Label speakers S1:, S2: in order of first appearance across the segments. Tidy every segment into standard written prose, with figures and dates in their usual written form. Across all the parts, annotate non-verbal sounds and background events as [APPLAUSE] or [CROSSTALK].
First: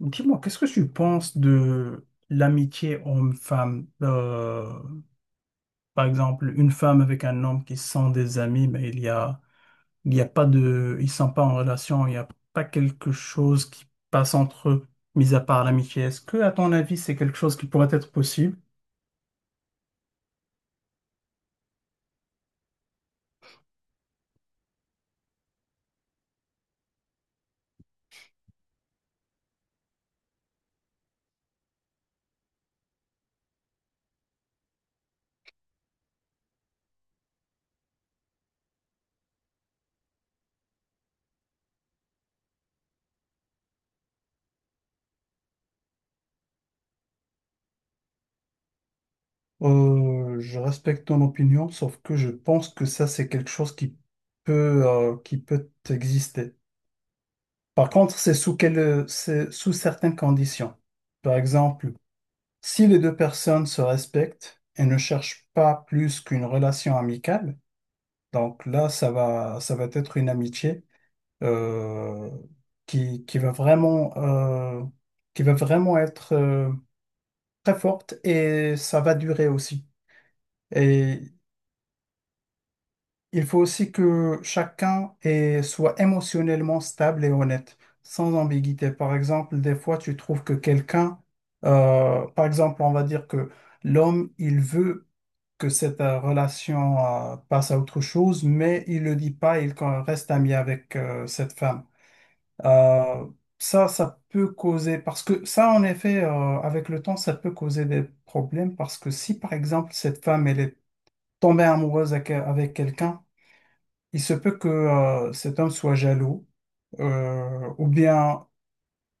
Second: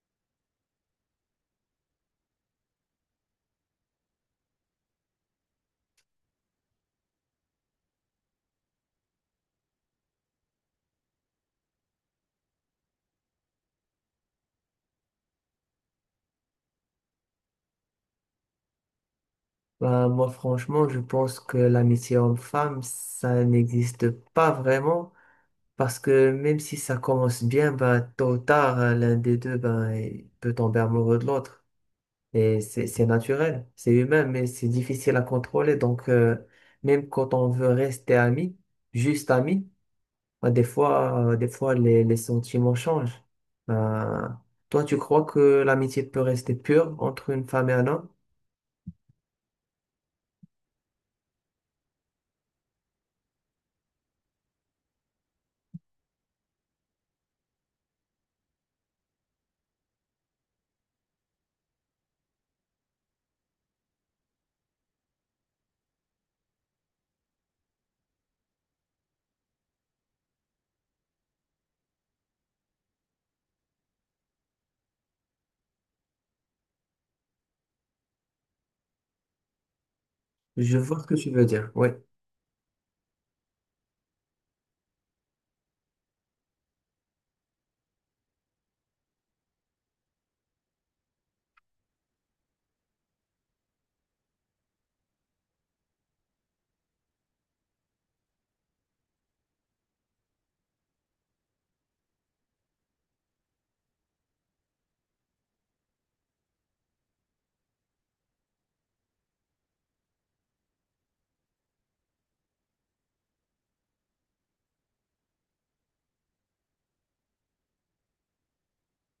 S1: Dis-moi, qu'est-ce que tu penses de l'amitié homme-femme? Par exemple, une femme avec un homme qui sont des amis, mais il y a pas de, ils sont pas en relation, il n'y a pas quelque chose qui passe entre eux, mis à part l'amitié. Est-ce que, à ton avis, c'est quelque chose qui pourrait être possible?
S2: Bah, moi, franchement, je pense que l'amitié homme-femme, ça n'existe pas vraiment. Parce que même si ça commence bien, bah, tôt ou tard, l'un des deux, ben, il peut tomber amoureux de l'autre. Et c'est naturel, c'est humain, mais c'est difficile à contrôler. Donc, même quand on veut rester ami, juste ami, bah, des fois les sentiments changent. Bah, toi, tu crois que l'amitié peut rester pure entre une femme et un homme?
S1: Je respecte ton opinion, sauf que je pense que ça, c'est quelque chose qui peut exister. Par contre, c'est sous certaines conditions. Par exemple, si les deux personnes se respectent et ne cherchent pas plus qu'une relation amicale, donc là, ça va être une amitié euh, qui, qui va vraiment, euh, qui va vraiment être très forte et ça va durer aussi.
S2: Je vois ce que
S1: Et
S2: tu veux dire, oui.
S1: il faut aussi que chacun soit émotionnellement stable et honnête, sans ambiguïté. Par exemple, des fois, tu trouves que quelqu'un, par exemple, on va dire que l'homme, il veut que cette relation passe à autre chose, mais il le dit pas, il reste ami avec cette femme. Euh, ça peut causer, parce que ça, en effet, avec le temps, ça peut causer des problèmes, parce que si, par exemple, cette femme, elle est tombée amoureuse avec, avec quelqu'un, il se peut que cet homme soit jaloux, ou bien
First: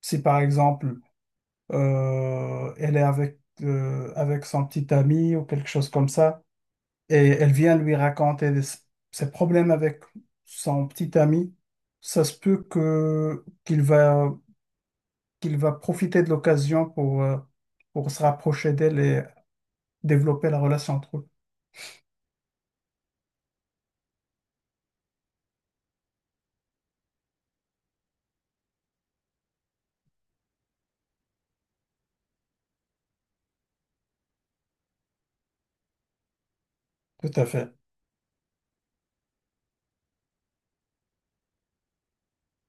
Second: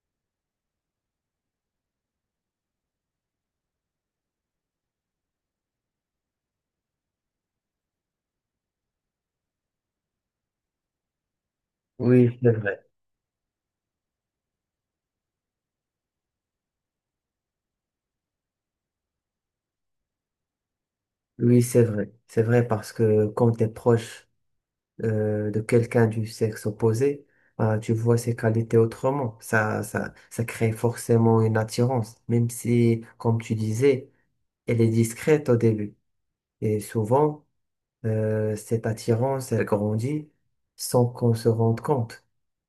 S1: si, par exemple, elle est avec, avec son petit ami ou quelque chose comme ça. Et elle vient lui raconter ses problèmes avec son petit ami. Ça
S2: Oui,
S1: se
S2: c'est
S1: peut
S2: vrai.
S1: que qu'il va profiter de l'occasion pour se rapprocher d'elle et développer la relation entre eux.
S2: Oui, c'est vrai. C'est vrai parce que quand tu es proche de quelqu'un du sexe opposé, tu vois ses qualités autrement. Ça crée forcément une attirance, même si, comme tu disais, elle est discrète au début. Et
S1: Tout
S2: souvent,
S1: à fait,
S2: cette attirance, elle grandit sans qu'on se rende compte.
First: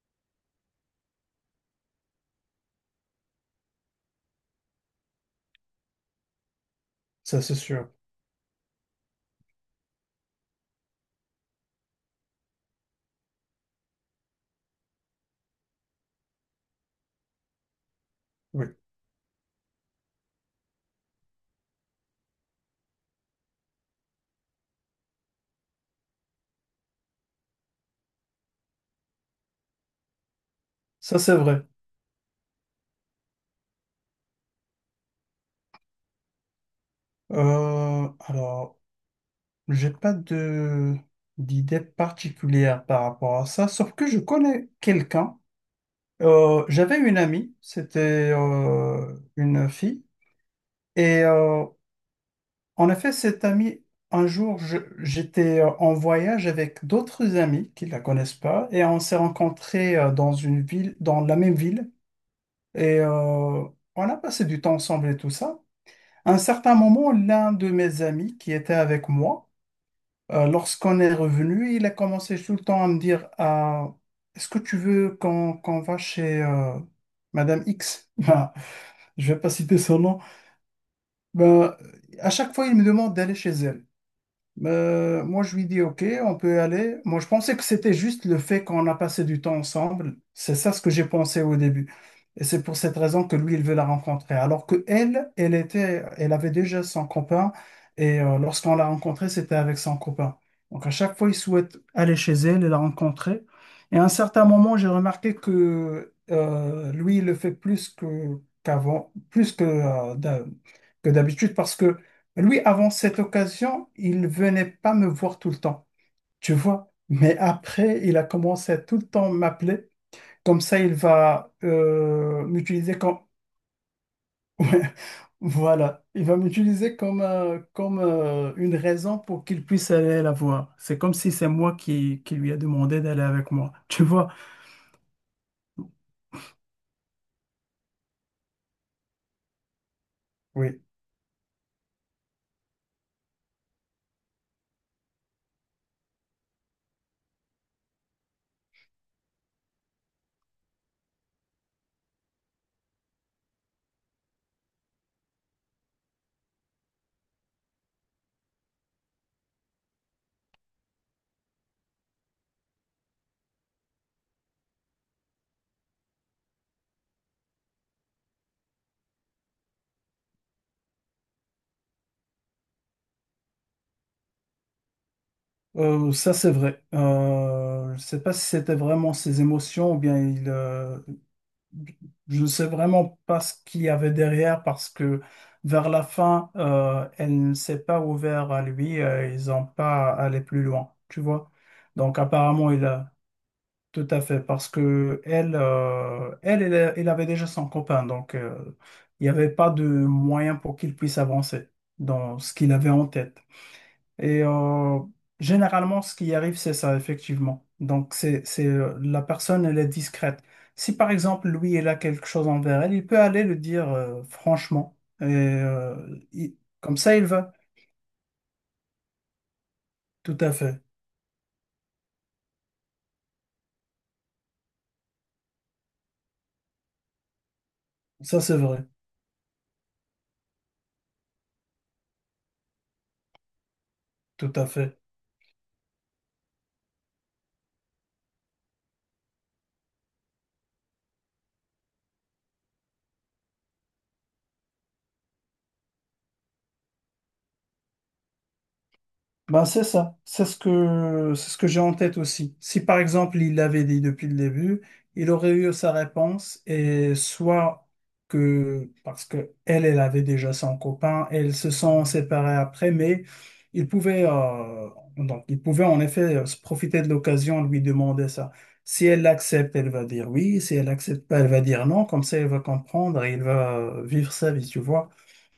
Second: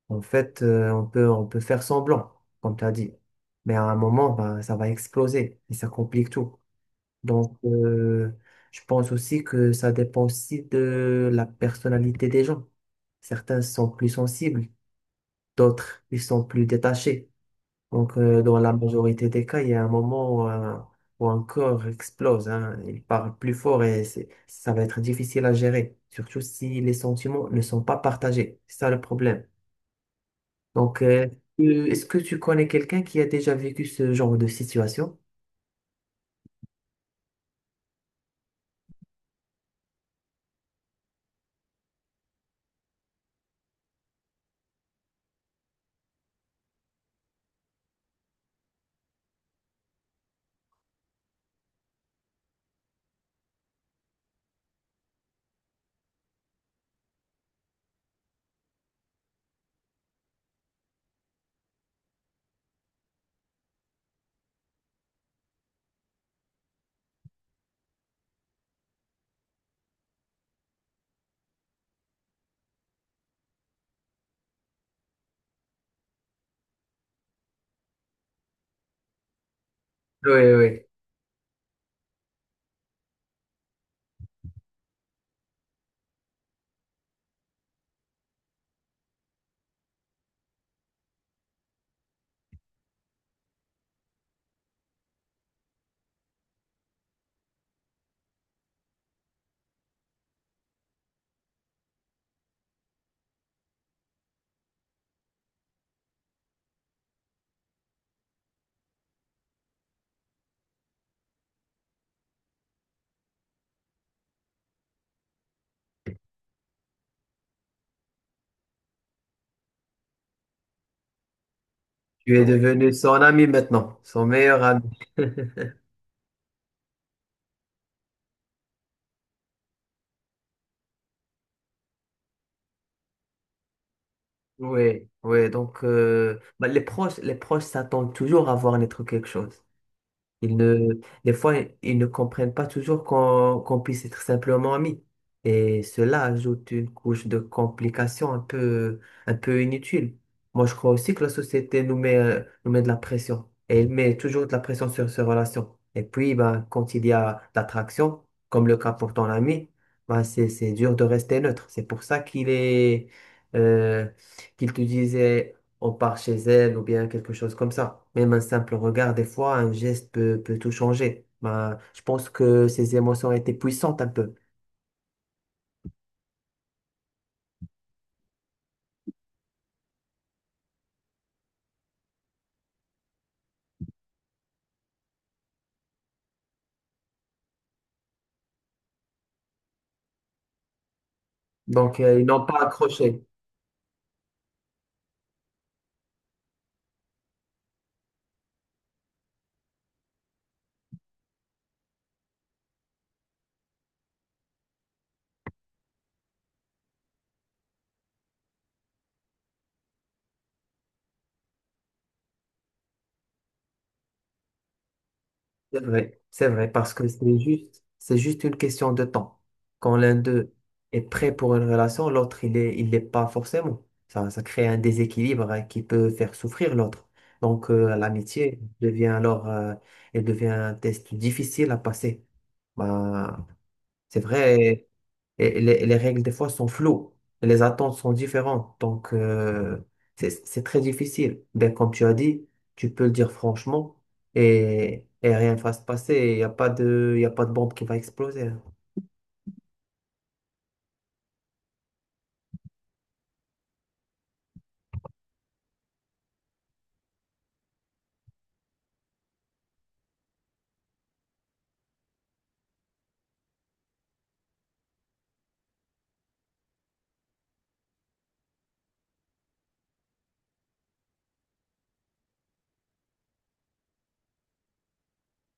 S2: En fait, on peut faire semblant, comme tu as dit. Mais à un moment, ben, ça va exploser et ça complique tout.
S1: ça c'est
S2: Donc,
S1: sûr.
S2: je pense aussi que ça dépend aussi de la personnalité des gens. Certains sont plus sensibles, d'autres, ils sont plus détachés. Donc, dans
S1: Oui,
S2: la majorité des cas, il y a un moment où un corps explose, hein. Il parle plus fort et ça va être difficile à gérer, surtout si les sentiments ne sont pas partagés. C'est ça le problème. Donc,
S1: ça c'est vrai.
S2: est-ce que tu connais quelqu'un qui a déjà vécu ce genre de situation?
S1: Alors, j'ai pas de d'idée particulière par rapport à ça, sauf que je connais quelqu'un. J'avais une amie, c'était une fille et en effet, cet ami, un jour, j'étais en voyage avec d'autres amis qui ne la connaissent pas et on s'est rencontrés dans une ville, dans la même ville et on a passé du temps ensemble et tout ça. À un certain moment, l'un de mes amis qui était avec moi, lorsqu'on est revenu, il a commencé tout le temps à me dire: Ah, est-ce que tu veux qu'on va chez Madame X? [LAUGHS] Ben, je vais pas citer son nom.
S2: Oui, oui.
S1: Ben, à chaque fois, il me demande d'aller chez elle. Moi, je lui dis, OK, on peut y aller. Moi, je pensais que c'était juste le fait qu'on a passé du temps ensemble. C'est ça ce que j'ai pensé au début. Et c'est pour cette raison que lui, il veut la rencontrer. Alors que elle, elle avait déjà son copain. Et lorsqu'on l'a rencontrée, c'était avec son copain. Donc, à chaque fois, il souhaite aller chez elle et la rencontrer. Et à un certain moment, j'ai remarqué que lui, il le fait plus que qu'avant, plus que, que d'habitude, parce que lui, avant cette occasion, il venait pas me voir tout le temps, tu vois. Mais après, il a commencé à tout le temps m'appeler. Comme ça, il va
S2: Tu es devenu
S1: m'utiliser comme...
S2: son
S1: [LAUGHS]
S2: ami maintenant, son meilleur ami.
S1: Ouais,
S2: [LAUGHS]
S1: voilà, il va m'utiliser comme une raison pour qu'il puisse aller la voir. C'est comme si c'est moi qui lui a demandé d'aller avec moi, tu vois.
S2: Oui, oui. Donc, bah, les proches s'attendent toujours à voir naître quelque chose. Ils
S1: Oui,
S2: ne, des fois, ils ne comprennent pas toujours qu'on puisse être simplement amis. Et cela ajoute une couche de complications un peu inutile. Moi, je crois aussi que la société nous met de la pression. Et elle met toujours de la pression sur ces relations. Et puis, ben, quand il y a l'attraction, comme le cas pour ton ami, ben, c'est dur de rester neutre. C'est pour ça euh, qu'il te disait on part chez elle ou bien quelque chose comme ça. Même un simple regard, des fois, un geste peut tout changer. Ben, je pense que ces émotions étaient puissantes un peu.
S1: Ça c'est vrai. Je sais pas si c'était vraiment ses émotions ou bien je ne sais vraiment pas ce qu'il y avait derrière parce que vers la fin, elle ne s'est pas ouverte à lui, ils n'ont pas allé plus loin, tu vois.
S2: Donc,
S1: Donc
S2: ils n'ont pas
S1: apparemment, il a
S2: accroché.
S1: tout à fait parce que elle, elle avait déjà son copain, donc il n'y avait pas de moyen pour qu'il puisse avancer dans ce qu'il avait en tête. Et généralement, ce qui arrive, c'est ça, effectivement. Donc, la personne, elle est discrète. Si par exemple, lui, il a quelque chose envers elle, il peut aller le dire franchement. Et
S2: C'est vrai, parce
S1: comme
S2: que
S1: ça, il va.
S2: c'est juste une question de temps. Quand l'un
S1: Tout à
S2: d'eux
S1: fait.
S2: est prêt pour une relation, l'autre, il l'est pas forcément. Ça crée un déséquilibre, hein, qui peut faire souffrir l'autre. Donc,
S1: Ça, c'est
S2: l'amitié
S1: vrai.
S2: devient alors, elle devient un test difficile à passer. Ben, c'est
S1: Tout à
S2: vrai.
S1: fait.
S2: Et les règles, des fois, sont floues. Les attentes sont différentes. Donc, c'est très difficile. Ben, comme tu as dit, tu peux le dire franchement et rien ne va se passer. Il y a pas de bombe qui va exploser.
S1: Ben c'est ça, c'est ce que j'ai en tête aussi. Si par exemple il l'avait dit depuis le début, il aurait eu sa réponse et soit que parce que elle avait déjà son copain, elles se sont séparées après, mais il pouvait donc il pouvait en effet se profiter de l'occasion de lui demander ça. Si elle l'accepte, elle va dire oui. Si elle accepte pas, elle va dire non. Comme ça, elle va comprendre et il va vivre sa vie, tu vois.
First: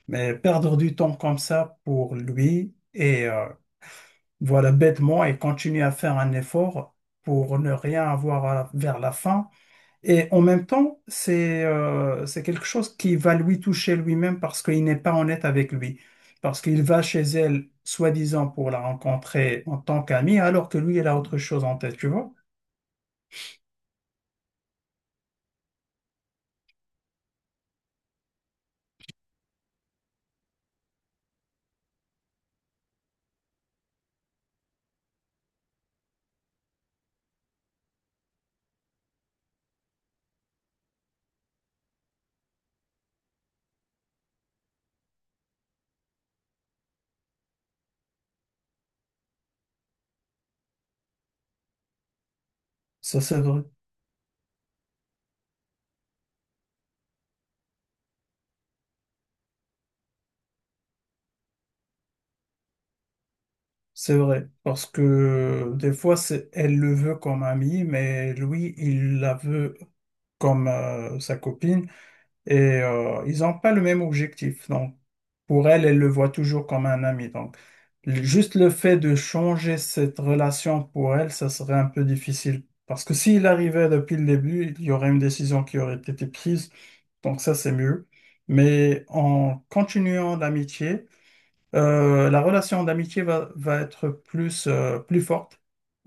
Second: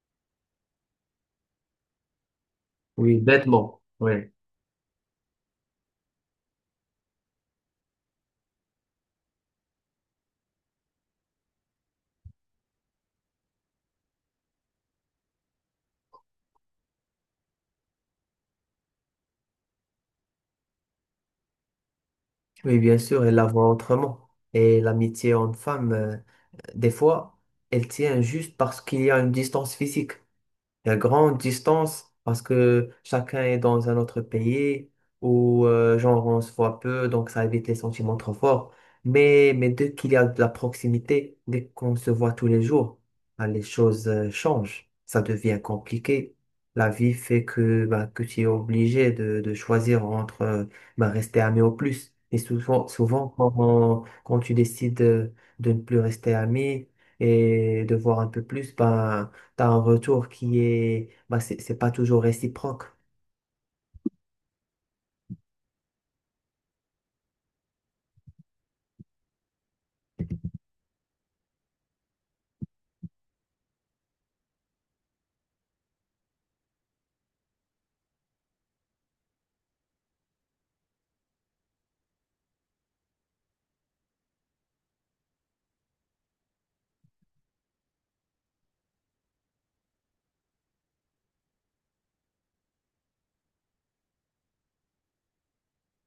S1: Mais perdre du temps comme ça pour lui.
S2: Oui,
S1: Et
S2: bêtement. Oui.
S1: voilà, bêtement et continuer à faire un effort pour ne rien avoir vers la fin. Et en même temps, c'est quelque chose qui va lui toucher lui-même parce qu'il n'est pas honnête avec lui. Parce qu'il va chez elle, soi-disant, pour la rencontrer en tant qu'ami, alors que lui, il a autre chose en tête, tu vois?
S2: Oui, bien sûr, elle la voit autrement. Et l'amitié homme-femme, des fois, elle tient juste parce qu'il y a une distance physique. Il y a grande distance parce que chacun est dans un autre pays où, genre, on se voit peu, donc ça évite les sentiments trop forts. Mais dès qu'il y a de la proximité, dès qu'on se voit tous les jours, ben, les choses changent. Ça devient compliqué. La vie fait que, ben, que tu es obligé de choisir entre ben, rester ami au plus. Et souvent,
S1: Ça, c'est vrai.
S2: quand tu décides de ne plus rester ami et de voir un peu plus, ben, tu as un retour qui est, bah, c'est pas toujours réciproque.
S1: C'est vrai. Parce que des fois, elle le veut comme ami, mais lui, il la veut comme sa copine. Et ils n'ont pas le même objectif. Donc, pour elle, elle le voit toujours comme un ami. Donc, juste le fait de changer cette relation pour elle, ça serait un peu difficile. Parce que s'il arrivait depuis le début, il y aurait une décision qui aurait été prise. Donc, ça, c'est mieux. Mais en continuant l'amitié, la relation d'amitié va être plus, plus forte.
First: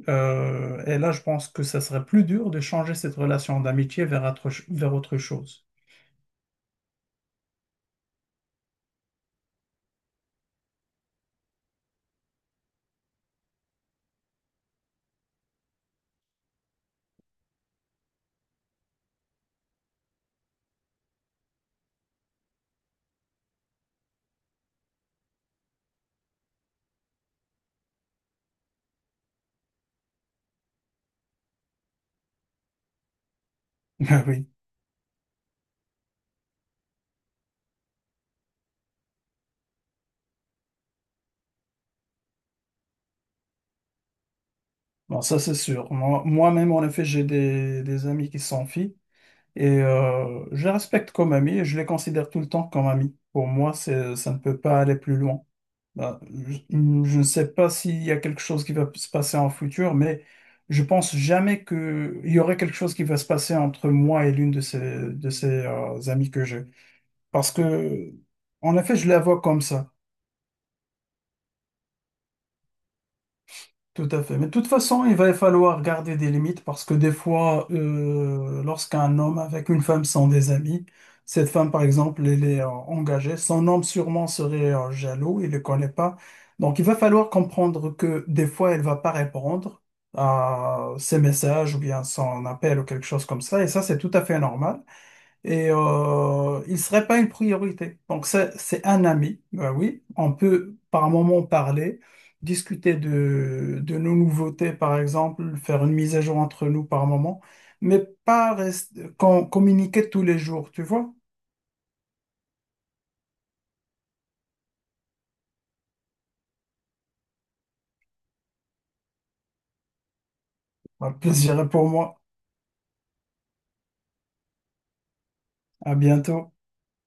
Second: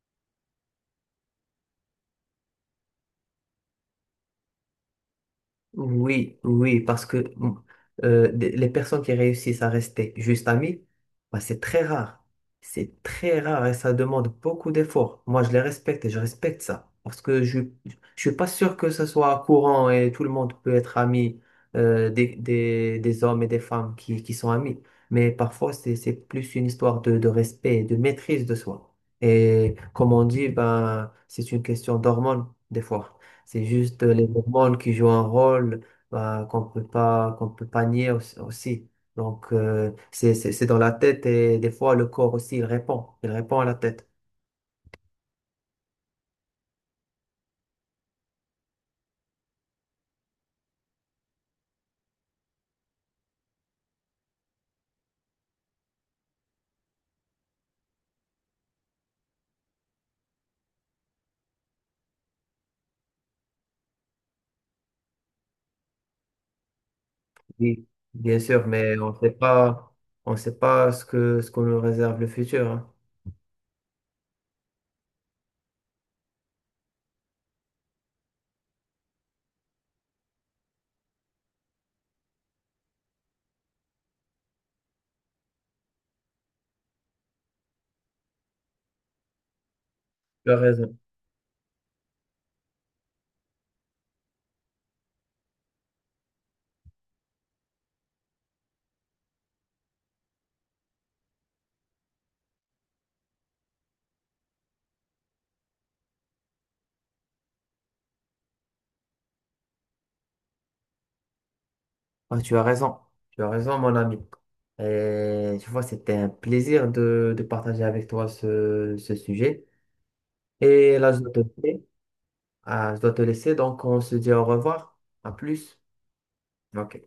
S1: Et là, je pense que ça serait plus dur de changer cette relation d'amitié vers vers autre chose. [LAUGHS]
S2: Oui, oui, parce que les personnes qui réussissent à rester juste amies, bah, c'est très rare. C'est très rare et ça demande beaucoup d'efforts. Moi, je les respecte et je respecte ça. Parce que je ne suis pas sûr que ce soit courant et tout le monde peut être ami des hommes et des femmes qui sont amis. Mais parfois, c'est plus une histoire de respect et de maîtrise de soi. Et comme on dit, ben, c'est une question d'hormones, des fois. C'est juste
S1: Ah
S2: les
S1: oui,
S2: hormones qui jouent un rôle bah, qu'on peut pas nier aussi. Aussi. Donc, c'est dans la tête et des fois le corps aussi, il répond. Il répond à la tête.
S1: bon, ça c'est sûr. Moi, moi-même, en effet, j'ai des amis qui sont filles et je les respecte comme amis et je les considère tout le temps comme amis. Pour moi, ça ne peut pas aller plus loin. Bah, je ne sais pas s'il y a quelque chose qui va se passer en futur, mais je pense jamais qu'il y aurait quelque chose qui va se passer entre moi et l'une de ces amies que j'ai. Parce
S2: Oui,
S1: que,
S2: bien sûr,
S1: en effet,
S2: mais
S1: je la vois comme ça.
S2: on sait pas ce que, ce qu'on nous réserve le futur. Hein.
S1: Tout à fait. Mais de toute façon, il va falloir garder des limites parce que des fois, lorsqu'un homme avec une femme sont des amis, cette femme, par exemple, elle est engagée, son homme sûrement serait jaloux, il ne le connaît pas. Donc, il va falloir comprendre que des fois, elle va pas répondre
S2: Tu as
S1: à
S2: raison.
S1: ses messages ou bien son appel ou quelque chose comme ça. Et ça, c'est tout à fait normal et il serait pas une priorité. Donc c'est un ami, ben oui, on peut par moment parler, discuter de nos nouveautés par exemple, faire une mise à jour entre nous par moment, mais pas rester, communiquer tous les jours, tu vois.
S2: Ah, tu as raison. Tu as raison, mon ami. Et tu vois, c'était un plaisir de partager avec toi ce, ce sujet. Et là,
S1: Un
S2: je dois te
S1: plaisir est
S2: laisser.
S1: pour moi.
S2: Ah, je dois te laisser, donc on se dit au revoir. À plus.
S1: À bientôt.
S2: Ok.